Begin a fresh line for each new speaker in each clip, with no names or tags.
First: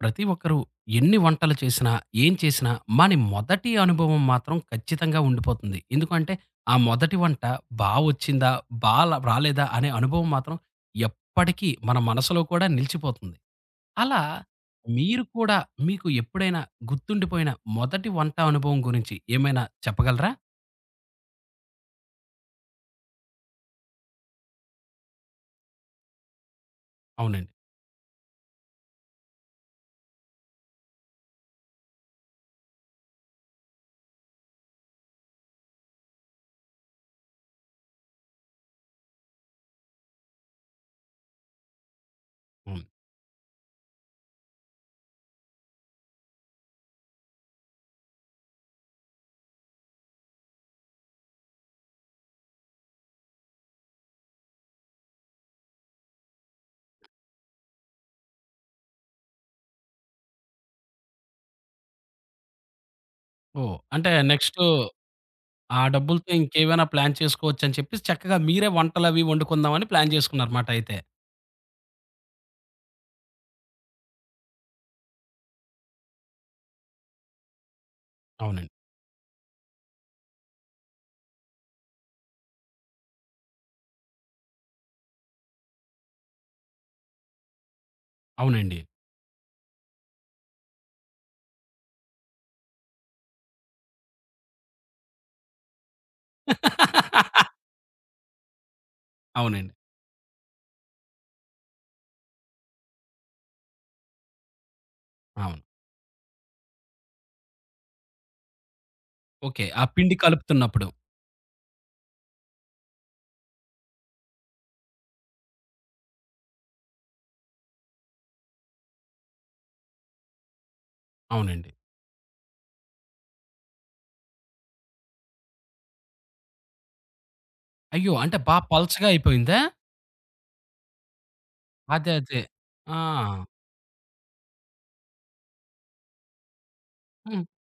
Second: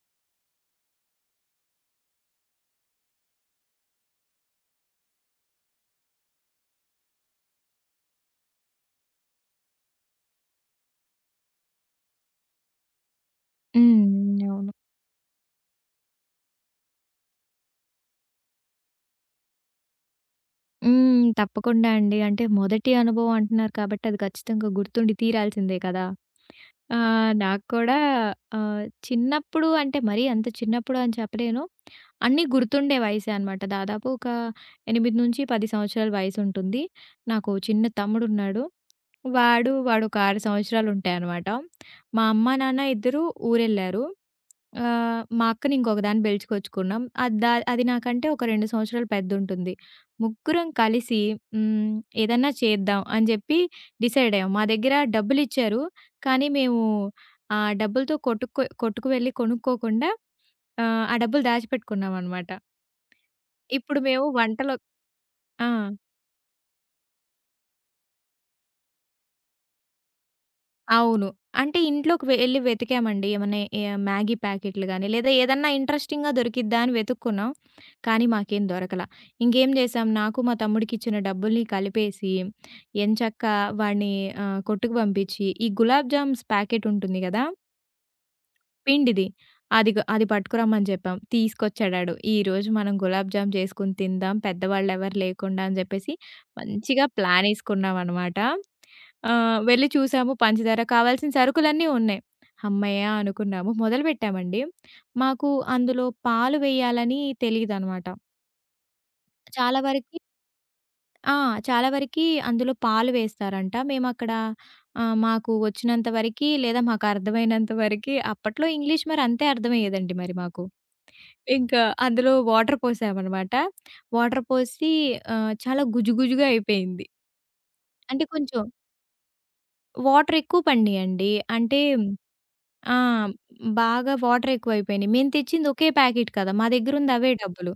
ప్రతి ఒక్కరు ఎన్ని వంటలు చేసినా, ఏం చేసినా మన మొదటి అనుభవం మాత్రం ఖచ్చితంగా ఉండిపోతుంది. ఎందుకంటే ఆ మొదటి వంట బా వచ్చిందా? బాల రాలేదా? అనే అనుభవం మాత్రం ఎప్పటికీ మన మనసులో కూడా నిలిచిపోతుంది. అలా
అవును.
మీరు కూడా మీకు ఎప్పుడైనా గుర్తుండిపోయిన మొదటి వంట అనుభవం గురించి ఏమైనా చెప్పగలరా?
తప్పకుండా అండి. అంటే మొదటి అనుభవం అంటున్నారు కాబట్టి అది ఖచ్చితంగా గుర్తుండి తీరాల్సిందే కదా!
అవునండి.
నాకు కూడా చిన్నప్పుడు అంటే మరీ అంత చిన్నప్పుడు అని చెప్పలేను. అన్నీ గుర్తుండే వయసే అనమాట. దాదాపు ఒక 8-10 సంవత్సరాల వయసుంటుంది. నాకు చిన్న తమ్ముడున్నాడు. వాడొక 6 సంవత్సరాలుంటాయనమాట. మా అమ్మ, నాన్న
హ్మ్.
ఇద్దరూ ఊరెళ్లారు. మా అక్కని ఇంకొకదాన్ని బెలుచుకొచ్చుకున్నాం. అది నాకంటే ఒక 2 సంవత్సరాలు పెద్దుంటుంది. ముగ్గురం కలిసి హ్మ్, ఏదన్నా చేద్దాం అని జెప్పి డిసైడ్ అయ్యాం. మా దగ్గర డబ్బులిచ్చారు. కానీ మేము ఆ డబ్బులతో కొట్టుకు కొట్టుకు వెళ్లి కొనుక్కోకుండా ఆ డబ్బులు దాచిపెట్టుకున్నామనమాట.
ఓహ్!
ఇప్పుడు
అంటే
మేము
నెక్స్టు
వంటలో ఆ!
ఆ డబ్బులతో ఇంకేమైనా ప్లాన్ చేసుకోవచ్చని చెప్పేసి చక్కగా మీరే వంటలవి వండుకుందామని ప్లాన్ చేసుకున్నారన్నమాట అయితే.
అవును. అంటే ఇంట్లోకి వెళ్లి వెతికామండి. ఏమన్నా మ్యాగీ ప్యాకెట్లు గాని, లేదా ఏదన్నా ఇంట్రెస్టింగ్‌గా దొరికిద్దా అని వెతుక్కున్నాం. కానీ మాకేం
అవునండి.
దొరకల. ఇంకేం చేసాం, నాకు మా తమ్ముడికి ఇచ్చిన డబ్బుల్ని కలిపేసి, ఎంచక్కా వాడిని కొట్టుకు పంపించి, ఈ గులాబ్ జామ్స్ ప్యాకెట్ ఉంటుంది గదా!
అవునండి.
పిండిది. అది పట్టుకురమ్మని చెప్పాం. తీసుకొచ్చాడాడు. ఈరోజు మనం గులాబ్ జామ్ చేసుకొని తిందాం. పెద్దవాళ్ళెవరు లేకుండా అని చెప్పేసి మంచిగా ప్లానేసుకున్నామనమాట.
అవునండి.
వెళ్లి చూసాము పంచదార కావాల్సిన సరుకులన్నీ ఉన్నాయి. హమ్మయ్య! అనుకున్నాము. మొదలుపెట్టామండి. మాకు
అవును.
అందులో పాలు వేయాలని తెలీదనమాట.
ఓకే.
చాలా
ఆ పిండి
వరకి
కలుపుతున్నప్పుడు.
ఆ! చాలా వరకి అందులో పాలు వేస్తారంట. మేమక్కడ మాకు వచ్చినంత వరకి లేదా మాకర్థమైనంత వరకి అప్పట్లో ఇంగ్లీష్ మరి అంతే అర్థమయ్యేదండి మరి మాకు.
అవునండి.
ఇంకా అందులో వాటర్ పోసామనమాట. వాటర్ పోసి చాలా గుజుగుజుగా అయిపోయింది.
అయ్యో!
అంటే
అంటే బా
కొంచెం
పలచగా అయిపోయిందా?
వాటర్ ఎక్కువ పడినియండి. అంటే
అదే.
ఆ!
ఆ!
బాగా వాటర్ ఎక్కువైపోయినియి. మేము తెచ్చింది ఒకే ప్యాకెట్ కదా! మా దగ్గరుంది అవే
హ్మ్.
డబ్బులు.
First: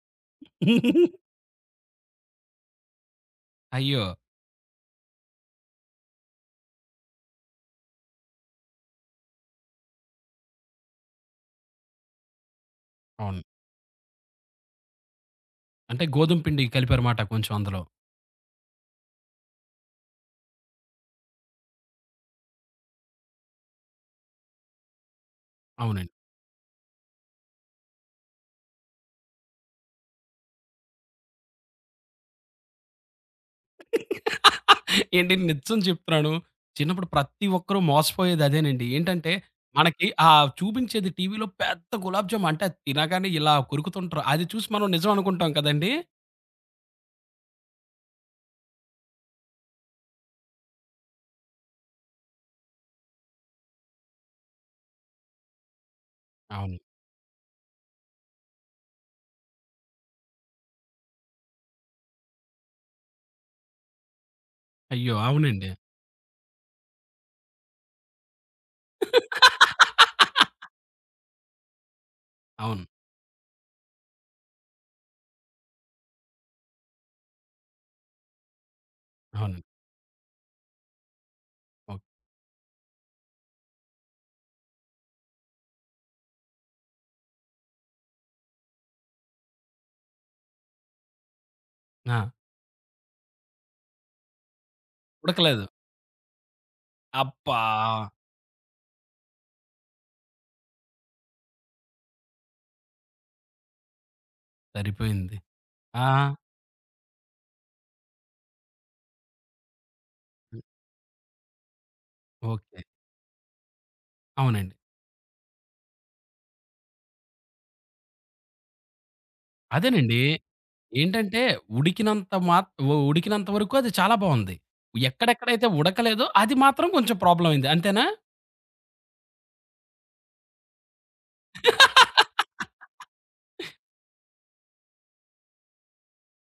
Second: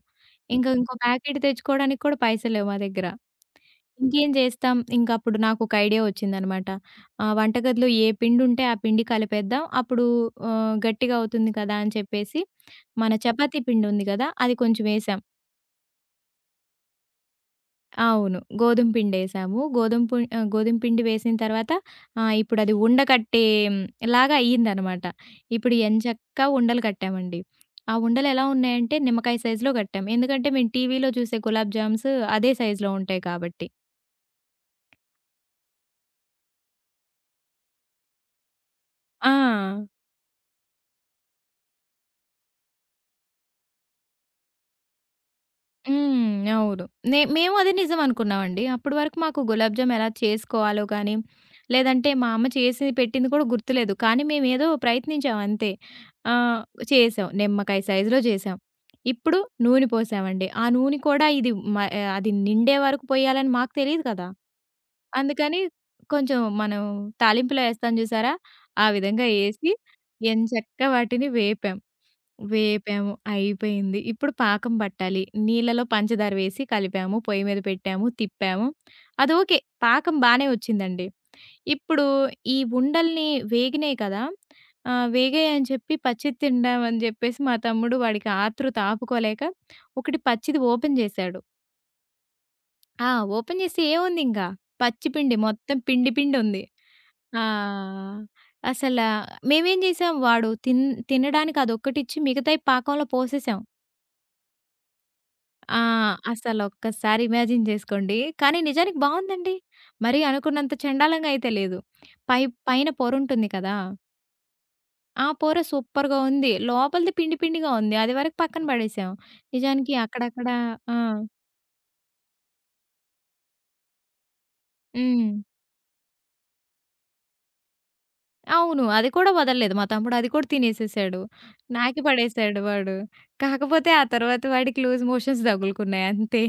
ఇంకా ఇంకో ప్యాకెట్ తెచ్చుకోవడానికి కూడా పైసలు లేవు మా దగ్గర.
అయ్యో!
ఇంకేం చేస్తాం? ఇంక అప్పుడు నాకొక ఐడియా వచ్చిందనమాట. వంటగదిలో ఏ పిండుంటే ఆ పిండి కలిపేద్దాం. అప్పుడు గట్టిగా అవుతుంది కదా! అని చెప్పేసి మన
అవును.
చపాతీ పిండుంది కదా! అది కొంచెం వేసాం.
అంటే గోధుమ పిండి కలిపారుమాట కొంచెం అందులో.
అవును. గోధుమ పిండేసాము. గోధుమ పిండి వేసిన తర్వాత ఇప్పుడది ఉండ కట్టే మ్, లాగా అయ్యిందనమాట. ఇప్పుడు
అవునండి.
ఎంచక్కా ఉండలు కట్టామండి. ఆ ఉండలెలా ఉన్నాయంటే నిమ్మకాయ సైజులో కట్టాం. ఎందుకంటే మేము టీవీలో చూసే గులాబ్ జామ్స్ అదే సైజులో ఉంటాయి కాబట్టి.
ఏండి నిజం చెప్తున్నాను. చిన్నప్పుడు ప్రతి ఒక్కరు మోసపోయేది అదేనండి.
ఆ!
ఏంటంటే మనకి ఆ చూపించేది టీవీలో పెద్ద గులాబ్ జామ్ అంటే అది తినగానే ఇలా కొరుకుతుంటారు. అది చూసి మనం నిజం అనుకుంటాం కదండీ!
హ్మ్. అవును. మేము అది నిజం అనుకున్నామండి. అప్పటి వరకు మాకు గులాబ్ జామ్ ఎలా చేసుకోవాలో గానీ, లేదంటే మా అమ్మ చేసి పెట్టింది కూడా గుర్తులేదు. కానీ మేమేదో ప్రయత్నించాం అంతే. ఆహ్,
అవును.
చేసాం. నిమ్మకాయ సైజులో చేసాం. ఇప్పుడు నూనె పోసామండి. ఆ నూనె కూడా ఇది అది నిండే వరకు పొయ్యాలని మాకు తెలీదు కదా!
అయ్యో!
అందుకని
అవునండి.
కొంచెం మనం తాలింపులో ఏస్తాం చూసారా? ఆ విధంగా ఏసి ఎంచక్కా వాటిని వేపాం.
అవును.
వేపాము. అయిపోయింది. ఇప్పుడు పాకం పట్టాలి. నీళ్లలో పంచదార వేసి కలిపాము. పొయ్యి మీద పెట్టాము. తిప్పాము. అది ఓకే.
అవునండి.
పాకం బానే వచ్చిందండి.
ఓకే.
ఇప్పుడు ఈ ఉండల్ని వేగినాయి కదా! వేగాయి అని చెప్పి పచ్చిది తిందాం అని చెప్పేసి మా తమ్ముడు వాడికి ఆతృత ఆపుకోలేక ఒకటి పచ్చిది ఓపెన్ చేశాడు.
ఆ!
ఆ! ఓపెన్ చేసి ఏముందింకా? పచ్చి పిండి.
ఉడకలేదు.
మొత్తం పిండి పిండి ఉంది. ఆ!
అబ్బా!
అసల మేమేం చేసాం వాడు తిన్ తినడానికి అదొక్కటిచ్చి మిగతాయి పాకంలో పోసేసాం.
సరిపోయింది.
ఆ!
ఆ!
అసలొక్కసారి ఇమాజిన్ జేసుకోండి. కానీ నిజానికి బావుందండి. మరీ అనుకున్నంత చెండాలంగా అయితే లేదు. పై
ఓకే.
పైన పొరుంటుంది కదా!
అవునండి.
ఆ పొర సూపర్‌గా ఉంది. లోపలిది పిండి పిండిగా ఉంది. అది వరకు పక్కన పడేసాం. నిజానికి
అదేనండి.
అక్కడక్కడ ఆ!
ఏంటంటే ఉడికినంత మాత్ ఉ ఉడికినంత వరకు అది చాలా బావుంది.
హ్మ్.
ఎక్కడెక్కడైతే ఉడకలేదో అది మాత్రం కొంచెం ప్రాబ్లమ్ అయింది. అంతేనా?
అవును. అది కూడా వదలలేదు. మా తమ్ముడు అది కూడా తినేసేసాడు. నాకి పడేసాడు వాడు. కాకపోతే ఆ తర్వాత వాడికి లూజ్ మోషన్స్ తగులుకున్నాయి అంతే.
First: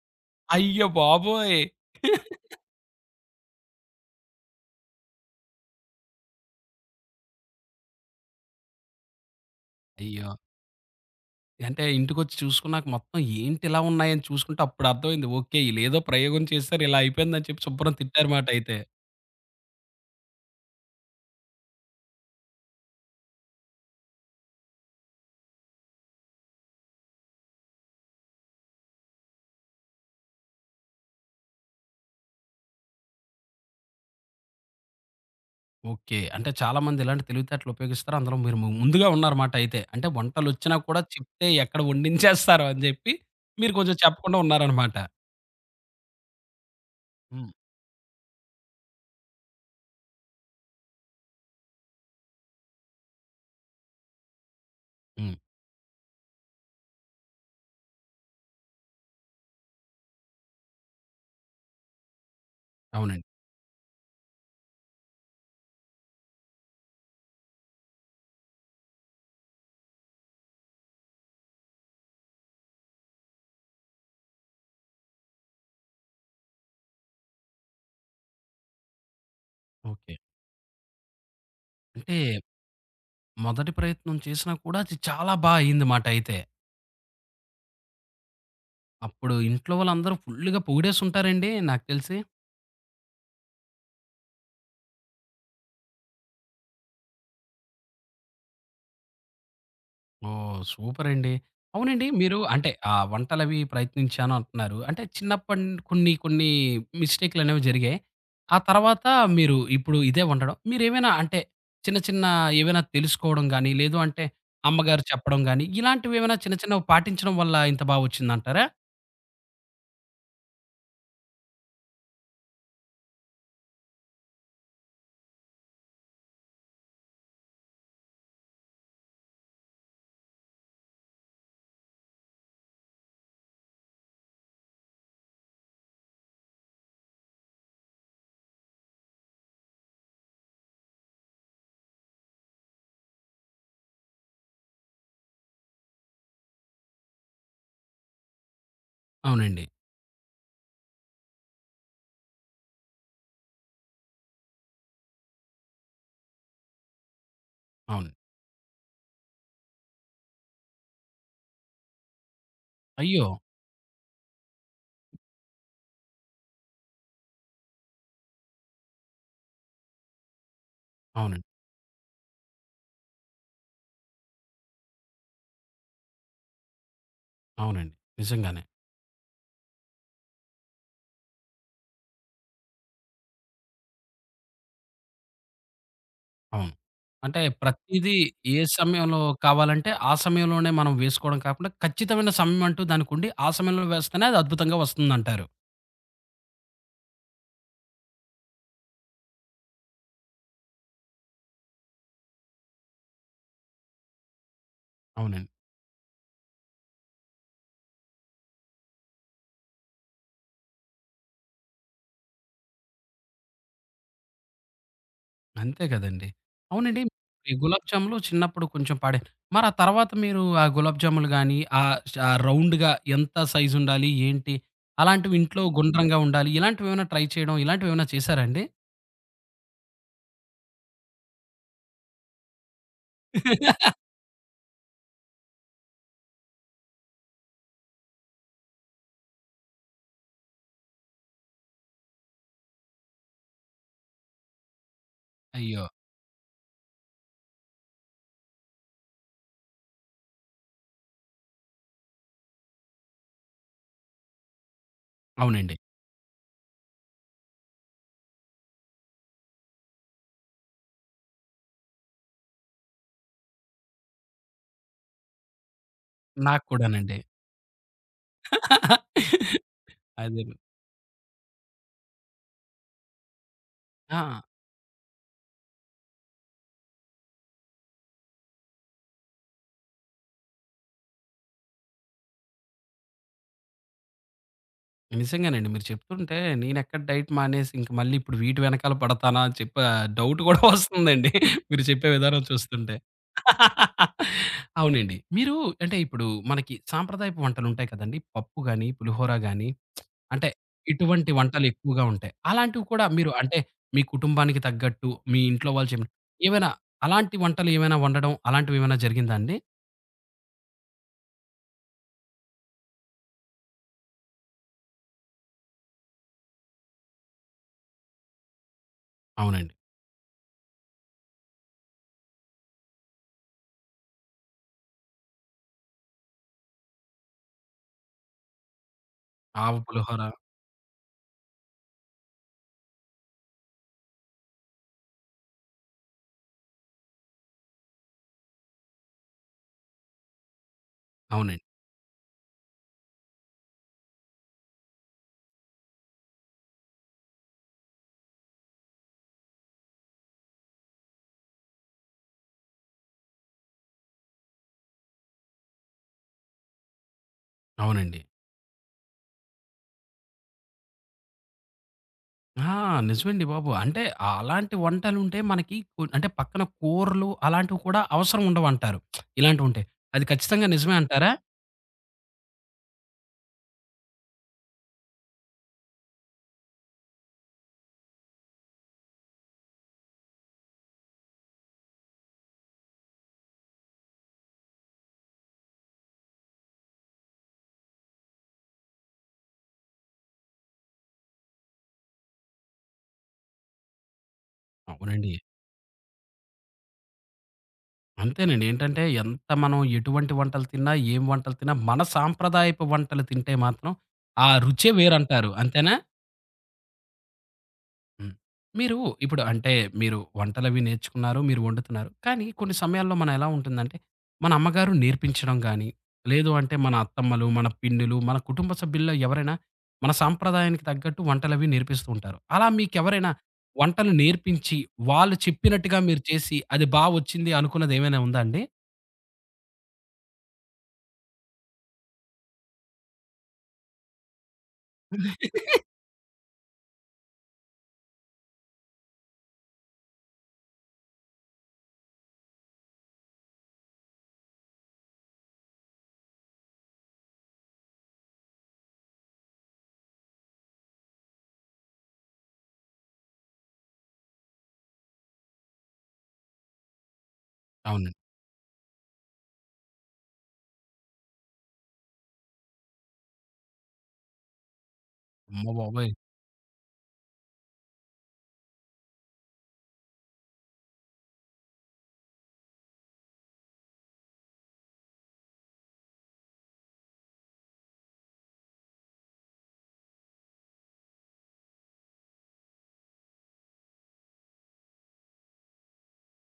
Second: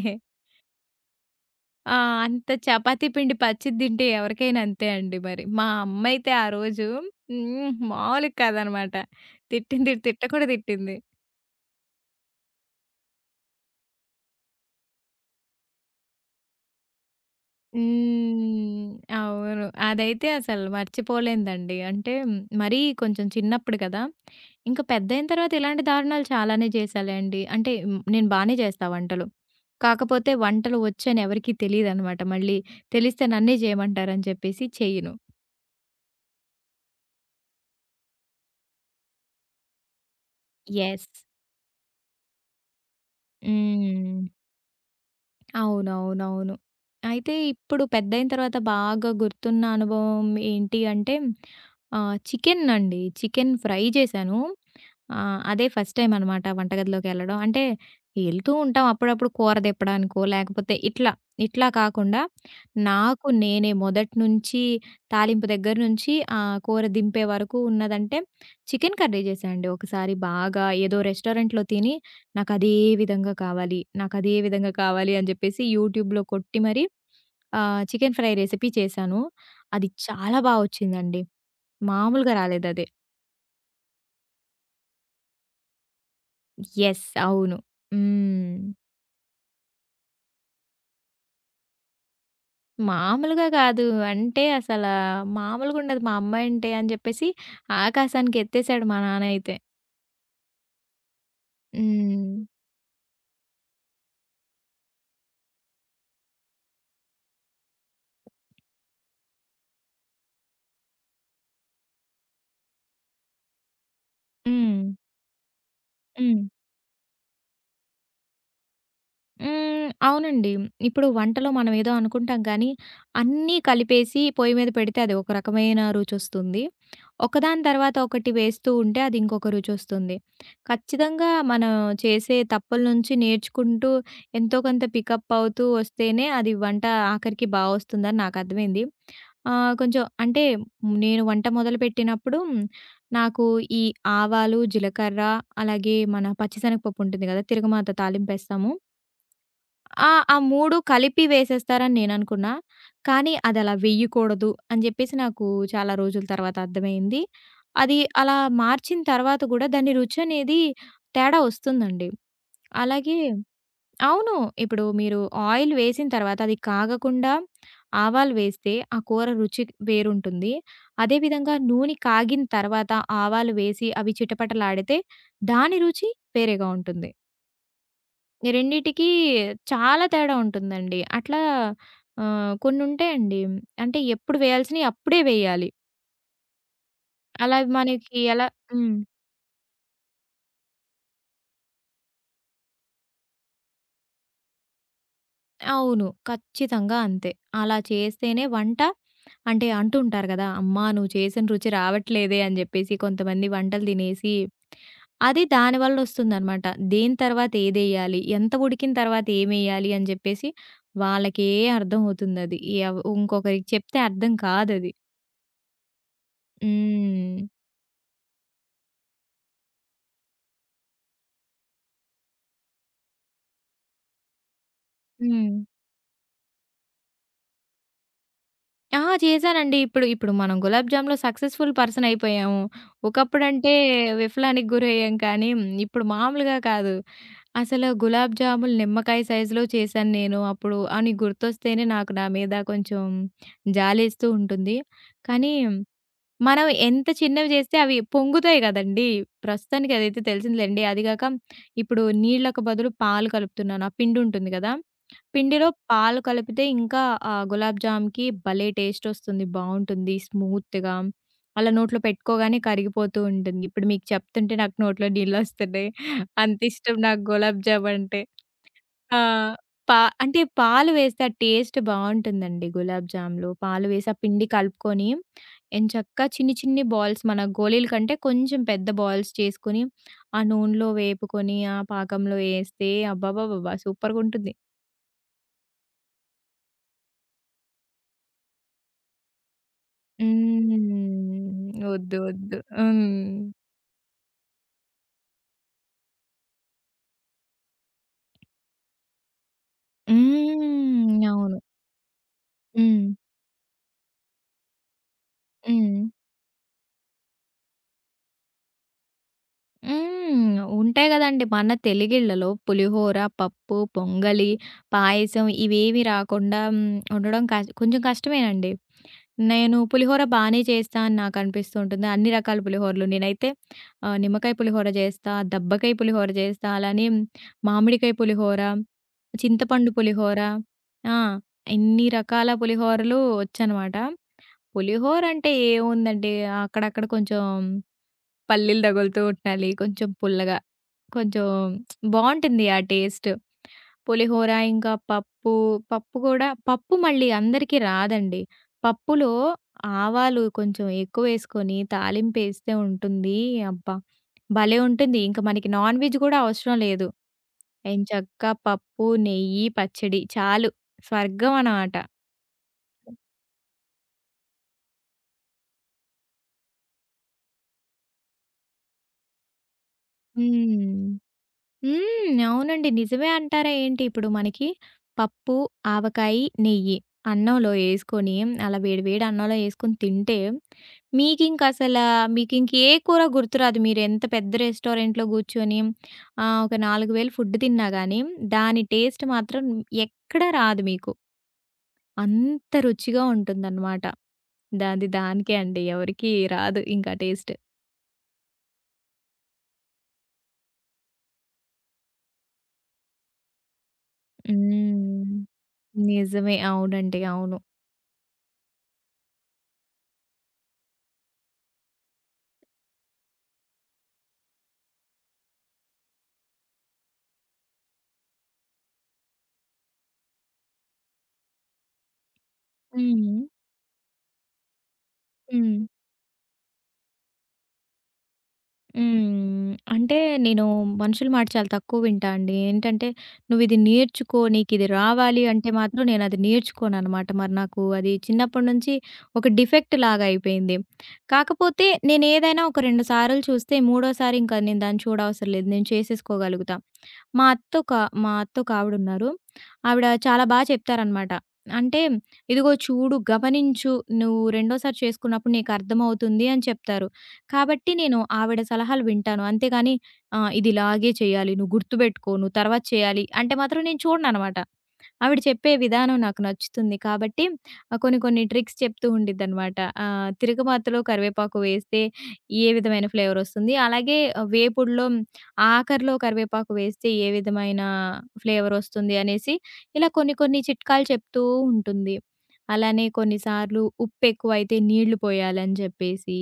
అయ్య బాబోయ్!
ఆ! అంత చపాతీ పిండి పచ్చిది తింటే ఎవరికైనా అంతే అండి మరి. మా అమ్మయితే ఆ రోజు మామూలుగా కాదనమాట. తిట్టింది తిట్ట
అయ్యో!
కూడా తిట్టింది.
అంటే ఇంటికొచ్చి చూసుకున్నాక మొత్తం ఏంటిలా ఉన్నాయని చూసుకుంటే అప్పుడు అర్థమైంది. ఓకే. ఈళ్ళేదో ప్రయోగం చేసారు ఇలా అయిపోయిందని చెప్పి శుభ్రం తిట్టారు మాటయితే.
హ్మ్. అవును. అదైతే అసలు మర్చిపోలేనిదండి. అంటే మరీ కొంచెం చిన్నప్పుడు కదా! ఇంకా పెద్దయిన తర్వాత ఇలాంటి దారుణాలు చాలానే చేశాలేండి. అంటే నేను బానే చేస్తా వంటలు. కాకపోతే వంటలు వచ్చని ఎవరికీ తెలీదనమాట. మళ్ళీ తెలిస్తే నన్నే చేయమంటారని చెప్పేసి చెయ్యను.
ఓకే. అంటే చాలామంది ఇలాంటి తెలివితేటలు ఉపయోగిస్తారు. అందులో మీరు ముందుగా ఉన్నారన్నమాట అయితే. అంటే వంటలొచ్చినా కూడా
యెస్.
చెప్తే ఎక్కడ వండించేస్తారు అని జెప్పి, మీరు కొంచెం
హ్మ్.
చెప్పకుండా ఉన్నారన్నమాట.
అవునవునవును. అయితే
హ్మ్.
ఇప్పుడు పెద్దయిన తర్వాత బాగా గుర్తున్న అనుభవం ఏంటి అంటే చికెన్ అండి. చికెన్ ఫ్రై చేశాను.
హ్మ్.
అదే ఫస్ట్ టైమ్ అనమాట వంటగదిలోకెళ్ళడం. అంటే ఎళ్తూ ఉంటాం అప్పుడప్పుడు కూర దెప్పడానికో, లేకపోతే ఇట్లా కాకుండా
అవునండి.
నాకు నేనే మొదటి నుంచి తాలింపు దగ్గర నుంచి కూర దింపే వరకు ఉన్నదంటే చికెన్ కర్రీ చేశా అండి. ఒకసారి బాగా ఏదో రెస్టారెంట్‌లో తిని నాకదే నాకదే విధంగా కావాలి అని జెప్పేసి యూట్యూబ్‌లో కొట్టి మరీ చికెన్ ఫ్రై రెసిపీ చేశాను. అది
ఓకే.
చాలా బా ఒచ్చిందండి.
అంటే
మామూలుగా రాలేదది.
మొదటి ప్రయత్నం చేసినా కూడా అది చాలా బా అయిందిమాట అయితే.
యెస్. అవును. హ్మ్.
అప్పుడు ఇంట్లో వాళ్ళందరూ ఫుల్లుగా పొగిడేసుంటారండి నాకు తెలిసి?
మామూలుగా గాదు. అంటే అసలా మామూలుగుండదు మా అమ్మంటే అని జెప్పేసి ఆకాశానికెత్తేసాడు మా నాన్న అయితే.
ఓహ్! సూపరండి. అవునండి. మీరు
హ్మ్.
అంటే వంటలవి ప్రయత్నించాను అంటున్నారు. అంటే చిన్నప్పటి కొన్ని కొన్ని మిస్టేక్‌లనేవి జరిగాయి. ఆ తర్వాత మీరు ఇప్పుడు ఇదే వండడం మీరేమైనా అంటే చిన్న చిన్న ఏవైనా తెలుసుకోవడం గాని, లేదు అంటే
హ్మ్.
అమ్మగారు చెప్పడం గాని, ఇలాంటివేమైనా
హ్మ్.
చిన్న చిన్నవి పాటించడం వల్ల ఇంత బా వచ్చిందంటారా?
హ్మ్. అవునండి. ఇప్పుడు వంటలో మనం ఏదో అనుకుంటాం కానీ, అన్నీ కలిపేసి పొయ్యి మీద పెడితే అది ఒక రకమైన రుచొస్తుంది. ఒకదాని తర్వాత ఒకటి వేస్తూ ఉంటే అది ఇంకొక రుచొస్తుంది. ఖచ్చితంగా మనం చేసే తప్పుల నుంచి నేర్చుకుంటూ ఎంతో కొంత పికప్ అవుతూ వస్తేనే అది వంట ఆఖరికి బాగొస్తుందని నాకర్థమైంది. కొంచెం అంటే నేను వంట మొదలుపెట్టినప్పుడు నాకు ఈ ఆవాలు, జీలకర్ర అలాగే మన పచ్చిశనగపప్పు ఉంటుంది కదా! తిరగమాత తాలింపేస్తాము.
అవునండి.
ఆ! ఆ 3 కలిపి వేసేస్తారని నేననుకున్నా. కానీ అదలా వెయ్యకూడదు అని జెప్పేసి నాకు చాలా రోజుల తర్వాత అర్థమైంది. అది
అవును.
అలా మార్చిన తర్వాత గూడా దాని రుచనేది తేడా ఒస్తుందండి. అలాగే
అయ్యో!
అవును. ఇప్పుడు మీరు ఆయిల్ వేసిన తర్వాత అది కాగకుండా ఆవాలు వేస్తే ఆ కూర రుచి వేరుంటుంది. అదే
అవునండి.
విధంగా నూనె కాగిన తర్వాత ఆవాలు వేసి అవి చిటపటలాడితే దాని రుచి వేరేగా ఉంటుంది.
అవునండి.
ఈ
నిజంగానే.
రెండిటికి చాలా తేడా ఉంటుందండి. అట్లా కొన్నుంటాయండి. అంటే ఎప్పుడు వేయాల్సినయి అప్పుడే వేయాలి.
అవును. అంటే
అలా
ప్రతీదీ
మనకి ఎలా
ఏ
హ్మ్.
సమయంలో కావాలంటే, ఆ సమయంలోనే మనం వేసుకోవడం కాకుండా, ఖచ్చితమైన సమయం అంటూ దానికుండి, ఆ సమయంలో వేస్తేనే అది అద్భుతంగా వస్తుందంటారు.
అవును. ఖచ్చితంగా అంతే. అలా చేస్తేనే వంట అంటే అంటూ ఉంటారు గదా! "అమ్మా! నువ్వు చేసిన రుచి రావట్లేదే" అని జెప్పేసి కొంతమంది వంటలు తినేసి, అది
అవునండి.
దానివల్ల ఒస్తుందనమాట. దేని తర్వాత ఏదెయ్యాలి? ఎంత ఉడికిన తర్వాత ఏమెయ్యాలి? అని జెప్పేసి వాళ్ళకే అర్థం అవుతుందది. ఇంకొకరికి చెప్తే అర్థం కాదది.
అంతే కదండీ! అవునండి.
హ్మ్.
ఈ గులాబ్ జాములు చిన్నప్పుడు కొంచెం పాడారు. మరి ఆ తర్వాత మీరు ఆ గులాబ్ జాములు గాని, ఆహ్, ష రౌండ్‌గా ఎంత సైజ్ ఉండాలి? ఏంటి? అలాంటివి
హ్మ్.
ఇంట్లో గుండ్రంగా ఉండాలి. ఇలాంటివేమైనా ట్రై చేయడం, ఇలాంటివేమైనా చేశారా అండి?
ఆ! చేశానండి. ఇప్పుడు ఇప్పుడు మనం గులాబ్ జామ్‌లో సక్సెస్‌ఫుల్ పర్సన్ అయిపోయాము. ఒకప్పుడంటే విఫలానికి గురయ్యాం కానీ, ఇప్పుడు మామూలుగా కాదు. అసలు గులాబ్ జాములు నిమ్మకాయ సైజులో చేశాను నేను అప్పుడు అని గుర్తొస్తేనే నాకు నా మీద కొంచెం జాలేస్తూ ఉంటుంది. కానీ
అయ్యో!
మనం ఎంత చిన్నవి చేస్తే అవి పొంగుతాయి గదండీ! ప్రస్తుతానికి అదైతే తెలిసిందిలెండి. అది గాక ఇప్పుడు నీళ్ళకి బదులు పాలు కలుపుతున్నాను. ఆ పిండి ఉంటుంది గదా! పిండిలో
అవునండి.
పాలు కలిపితే ఇంకా గులాబ్ జామ్‌కి భలే టేస్ట్ వస్తుంది. బావుంటుంది స్మూత్‌గా. అలా నోట్లో పెట్టుకోగానే కరిగిపోతూ ఉంటుంది. ఇప్పుడు మీకు చెప్తుంటే నాకు నోట్లో నీళ్ళొస్తున్నాయి.
నాకు
అంతిష్టం
కూడానండి.
నాకు గులాబ్ జామ్ అంటే. ఆ! పా అంటే
అదేను.
పాలు వేస్తే ఆ టేస్ట్ బావుంటుందండి గులాబ్ జామ్‌లో. పాలు వేసి ఆ
ఆ!
పిండి కలుపుకొని, ఎంచక్కా చిన్ని చిన్ని బాల్స్ మన గోళీల కంటే కొంచెం పెద్ద బాల్స్ చేసుకొని, ఆ నూనెలో వేపుకొని, ఆ పాకంలో ఏస్తే అబ్బబ్బబ్బబ్బా! సూపర్‌గుంటుంది.
నిజంగానండి. మీరు చెప్తుంటే నేనెక్కడ డైట్ మానేసి ఇంక మళ్ళీ ఇప్పుడు వీటి వెనకాల పడతానా అని చెప్పి డౌట్ గూడా వస్తుందండి.
హ్మ్.
మీరు చెప్పే
వద్దు
విధానం
వద్దు.
చూస్తుంటే.
హ్మ్.
అవునండి. మీరు అంటే ఇప్పుడు మనకి సాంప్రదాయపు వంటలుంటాయి కదండీ! పప్పు గాని, పులిహోర గాని అంటే
హ్మ్.
ఇటువంటి
అవును.
వంటలెక్కువగా ఉంటాయి. అలాంటివి కూడా
హ్మ్.
మీరు అంటే మీ కుటుంబానికి తగ్గట్టు మీ ఇంట్లో వాళ్ళు
హ్మ్.
చెప్పిన ఏమైనా అలాంటి వంటలు ఏమైనా వండడం అలాంటివేమైనా జరిగిందా అండి?
హ్మ్. ఉంటాయి గదండీ! మన తెలుగిళ్ళలో పులిహోర, పప్పు, పొంగలి, పాయసం ఇవేవి రాకుండా ఉండడం కొంచెం కష్టమేనండి.
అవునండి.
నేను పులిహోర బానే చేస్తా అని నాకు అనిపిస్తూ ఉంటుంది. అన్ని రకాల పులిహోరలు. నేనైతే నిమ్మకాయ పులిహోర చేస్తా, దబ్బకాయ పులిహోర చేస్తా, అలానే మామిడికాయ పులిహోర,
ఆవ
చింతపండు
పులిహోర.
పులిహోర ఆ! ఇన్ని రకాల పులిహోరలు వచ్చనమాట. పులిహోర అంటే ఏముందండి అక్కడక్కడ కొంచెం పల్లీలు తగులుతూ ఉండాలి. కొంచెం పుల్లగా కొంచెం
అవునండి.
బావుంటుంది ఆ టేస్ట్. పులిహోర ఇంకా పప్పు, పప్పు గూడా పప్పు మళ్ళీ అందరికీ రాదండి. పప్పులో ఆవాలు కొంచెం ఎక్కువేసుకొని తాలింపేస్తే ఉంటుంది. అబ్బా! భలే ఉంటుంది. ఇంక మనకి నాన్ వెజ్ గూడా అవసరం లేదు.
అవునండి.
ఎంచక్కా పప్పు, నెయ్యి, పచ్చడి చాలు. స్వర్గం అన్నమాట.
ఆ! నిజమండి బాబు. అంటే అలాంటి వంటలుంటే మనకి కొ అంటే పక్కన కూరలు అలాంటివి కూడా అవసరం ఉండవంటారు. ఇలాంటివుంటే. అది ఖచ్చితంగా నిజమే
హ్మ్.
అంటారా?
హ్మ్. అవునండి. నిజమే అంటారా ఏంటి? ఇప్పుడు మనకి పప్పు, ఆవకాయి, నెయ్యి అన్నంలో యేసుకొని అలా వేడి వేడి అన్నంలో యేసుకొని తింటే మీకింక అసలా మీకింక ఏ కూర గుర్తురాదు. మీరెంత పెద్ద రెస్టారెంట్‌లో కూర్చొని ఒక 4000 ఫుడ్ తిన్నా గానీ దాని టేస్ట్ మాత్రం ఎక్కడ రాదు మీకు. అంత రుచిగా ఉంటుందన్నమాట.
అవునండి.
దానికే అండి. ఎవరికీ రాదు ఇంకా టేస్ట్.
అంతేనండి. ఏంటంటే ఎంత మనం ఎటువంటి వంటలు తిన్నా, ఏం వంటలు తిన్నా మన సాంప్రదాయపు వంటలు తింటే మాత్రం ఆ రుచే
హ్మ్.
వేరంటారు. అంతేనా?
నిజమే. అవునండి. అవును.
హ్మ్. మీరు ఇప్పుడు అంటే మీరు వంటలవి నేర్చుకున్నారు, మీరు వండుతున్నారు. కానీ కొన్ని సమయాల్లో మనం ఎలా ఉంటుందంటే, మన అమ్మగారు నేర్పించడం గానీ, లేదు అంటే మన అత్తమ్మలు, మన పిన్నులు, మన కుటుంబ సభ్యుల్లో ఎవరైనా మన సాంప్రదాయానికి తగ్గట్టు వంటలవి నేర్పిస్తూ ఉంటారు. అలా మీకెవరైనా
హ్మ్.
వంటలు నేర్పించి, వాళ్ళు
హ్మ్.
చెప్పినట్టుగా మీరు చేసి, అది బా వచ్చింది అనుకున్నదేమైనా ఉందా అండి?
హ్మ్. అంటే నేను మనుషుల మాట చాలా తక్కువ వింటా అండి. ఏంటంటే "నువ్విది నేర్చుకో, నీకిది రావాలి" అంటే మాత్రం నేనది నేర్చుకోననమాట. మరి నాకు అది చిన్నప్పటి నుంచి ఒక డిఫెక్ట్ లాగా అయిపోయింది. కాకపోతే నేనేదైనా ఒక 2 సార్లు చూస్తే మూడోసారి ఇంకా నేను దాన్ని చూడవసరం లేదు. నేను చేసేసుకోగలుగుతా. మా అత్తొక మా అత్తొక ఆవిడున్నారు. ఆవిడ ఉన్నారు, ఆవిడ చాలా బా చెప్తారనమాట. అంటే "ఇదిగో చూడు, గమనించు, నువ్వు రెండోసారి చేసుకున్నప్పుడు నీకర్థమవుతుంది" అని చెప్తారు. కాబట్టి
అవునండి.
నేను ఆవిడ సలహాలు వింటాను. అంతేగాని ఇది ఇలాగే చేయాలి, నువ్వు గుర్తుపెట్టుకో, నువ్వు తర్వాత చేయాలి అంటే మాత్రం నేను చూడననమాట. ఆవిడ చెప్పే
అమ్మబాబోయ్!
విధానం నాకు నచ్చుతుంది కాబట్టి కొన్ని కొన్ని ట్రిక్స్ చెప్తూ ఉండిద్దనమాట. తిరగమాతలో కరివేపాకు వేస్తే ఏ విధమైన ఫ్లేవరొస్తుంది, అలాగే ఆ, వేపుడులో ఆఖరిలో కరివేపాకు వేస్తే ఏ విధమైన ఫ్లేవరొస్తుంది అనేసి ఇలా కొన్ని కొన్ని చిట్కాలు చెప్తూ ఉంటుంది. అలానే కొన్నిసార్లు ఉప్పెక్కువైతే నీళ్లు పోయాలని చెప్పేసి,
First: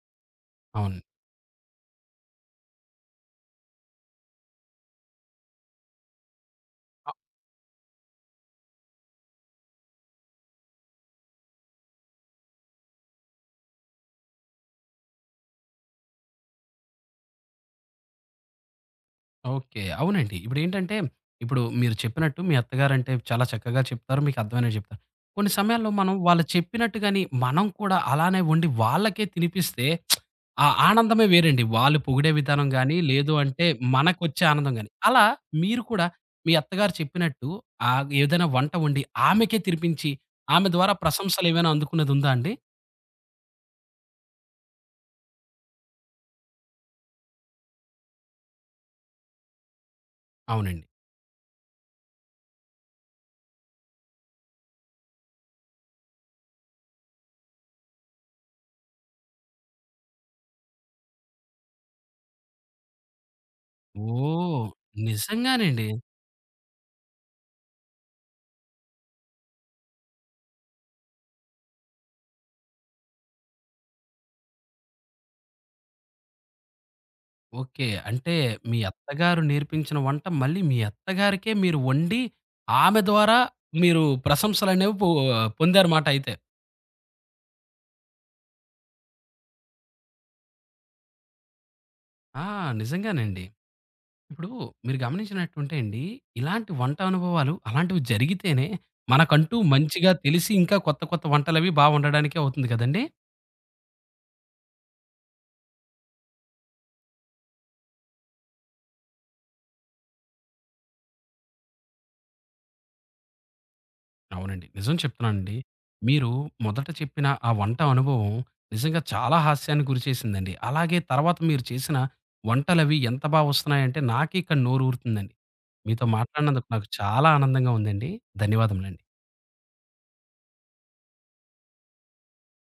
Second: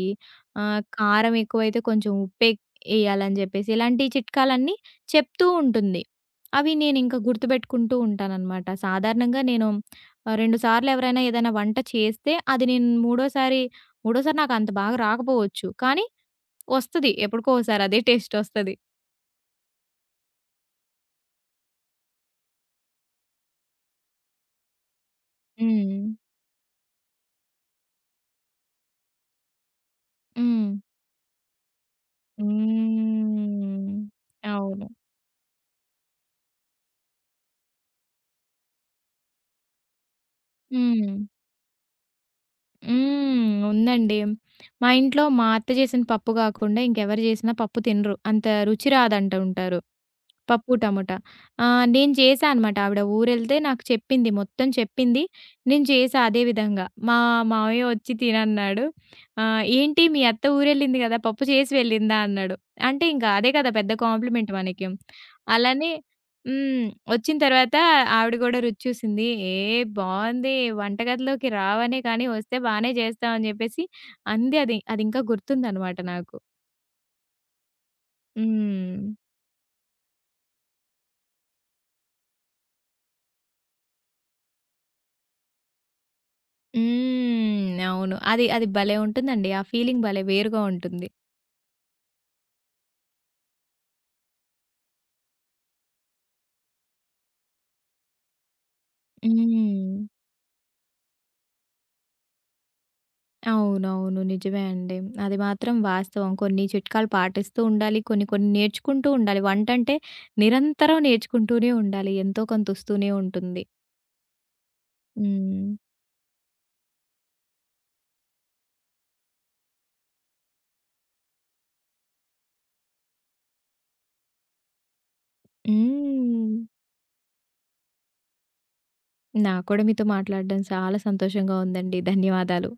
అవును.
కారం ఎక్కువైతే కొంచెం ఎయ్యాలని చెప్పేసి ఇలాంటి చిట్కాలన్నీ చెప్తూ ఉంటుంది. అవి నేనింక గుర్తుపెట్టుకుంటూ ఉంటాననమాట. సాధారణంగా నేను 2 సార్లు ఎవరైనా ఏదైనా వంట చేస్తే అది నేను మూడోసారి మూడోసారి నాకంత బాగా రాకపోవచ్చు. కానీ వస్తది. ఎప్పుడుకో ఓసారి అదే టేస్ట్ ఒస్తది.
ఓకే. అవునండి. ఇప్పుడేంటంటే, ఇప్పుడు మీరు చెప్పినట్టు మీ అత్తగారంటే చాలా చక్కగా చెప్తారు. మీకు అర్థమైనట్టు చెప్తారు. కొన్ని సమయాల్లో
హ్మ్.
మనం వాళ్ళు చెప్పినట్టు గాని, మనం కూడా అలానే వండి వాళ్ళకే తినిపిస్తే ఆ
హ్మ్.
ఆనందమే వేరండి. వాళ్ళు పొగిడే విధానం గాని, లేదు అంటే
హ్మ్.
మనకొచ్చే ఆనందం
అవును.
గాని. అలా మీరు కూడా మీ అత్తగారు చెప్పినట్టు ఏదైనా వంట వండి ఆమెకే తినిపించి, ఆమె ద్వారా
హ్మ్.
ప్రశంసలేమైనా అందుకున్నదుందా అండి?
హ్మ్. ఉందండి. మా ఇంట్లో మా అత్త చేసిన పప్పు గాకుండా ఇంకెవరు చేసినా పప్పు తినరు. అంత రుచి రాదంటూ ఉంటారు. పప్పు
అవునండి.
టమోటా. నేను చేశా అనమాట. ఆవిడ ఊరెళ్తే నాకు చెప్పింది. మొత్తం చెప్పింది. నేను చేశా అదే విధంగా. మా మావయ్య వచ్చి తినన్నాడు. "ఏంటి మీ అత్త ఊరెళ్ళింది గదా! పప్పు చేసి వెళ్ళిందా?" అన్నాడు. అంటే ఇంక అదే కదా పెద్ద కాంప్లిమెంట్
ఓహ్!
మనకి.
నిజంగానండి.
అలానే హ్మ్. వచ్చిన తర్వాత ఆవిడ గూడా రుచి చూసింది. "ఏ "బావుంది. వంటగదిలోకి రావనే కానీ వస్తే బానే చేస్తావు" అని జెప్పేసి అంది అది. అది ఇంకా గుర్తుందనమాట నాకు.
ఓకే. అంటే మీ
హ్మ్.
అత్తగారు నేర్పించిన వంట మళ్ళీ మీ అత్తగారికే మీరు వండి, ఆమె ద్వారా మీరు ప్రశంసలనేవి పో పొందారుమాట అయితే.
హ్మ్. అవును. అది అది భలే ఉంటుందండి. ఆ ఫీలింగ్ భలే వేరుగా ఉంటుంది.
ఆ! నిజంగానండి. ఇప్పుడు మీరు గమనించినట్టుంటే అండి, ఇలాంటి వంట అనుభవాలు అలాంటివి జరిగితేనే మనకంటూ
హ్మ్.
మంచిగా తెలిసి ఇంకా కొత్త కొత్త వంటలవి బా వండడానికే అవుతుంది కదండీ!
అవునవును. నిజమే అండి. అది మాత్రం వాస్తవం. కొన్ని చిట్కాలు పాటిస్తూ ఉండాలి. కొన్ని కొన్ని నేర్చుకుంటూ ఉండాలి. వంటంటే నిరంతరం నేర్చుకుంటూనే ఉండాలి. ఎంతో కొంత వస్తూనే ఉంటుంది.
అవునండి. నిజం చెప్తున్నానండి.
హ్మ్.
మీరు మొదట చెప్పిన ఆ వంట అనుభవం నిజంగా చాలా హాస్యానికి గురిచేసిందండి. అలాగే తర్వాత మీరు చేసిన వంటలవి ఎంత బా వస్తున్నాయంటే నాకే ఇక్కడ నోరూరుతుందండి. మీతో
హ్మ్.
మాట్లాడినందుకు నాకు చాలా ఆనందంగా ఉందండి. ధన్యవాదములండి.
నాకు కూడా మీతో మాట్లాడడం చాలా సంతోషంగా ఉందండి. ధన్యవాదాలు.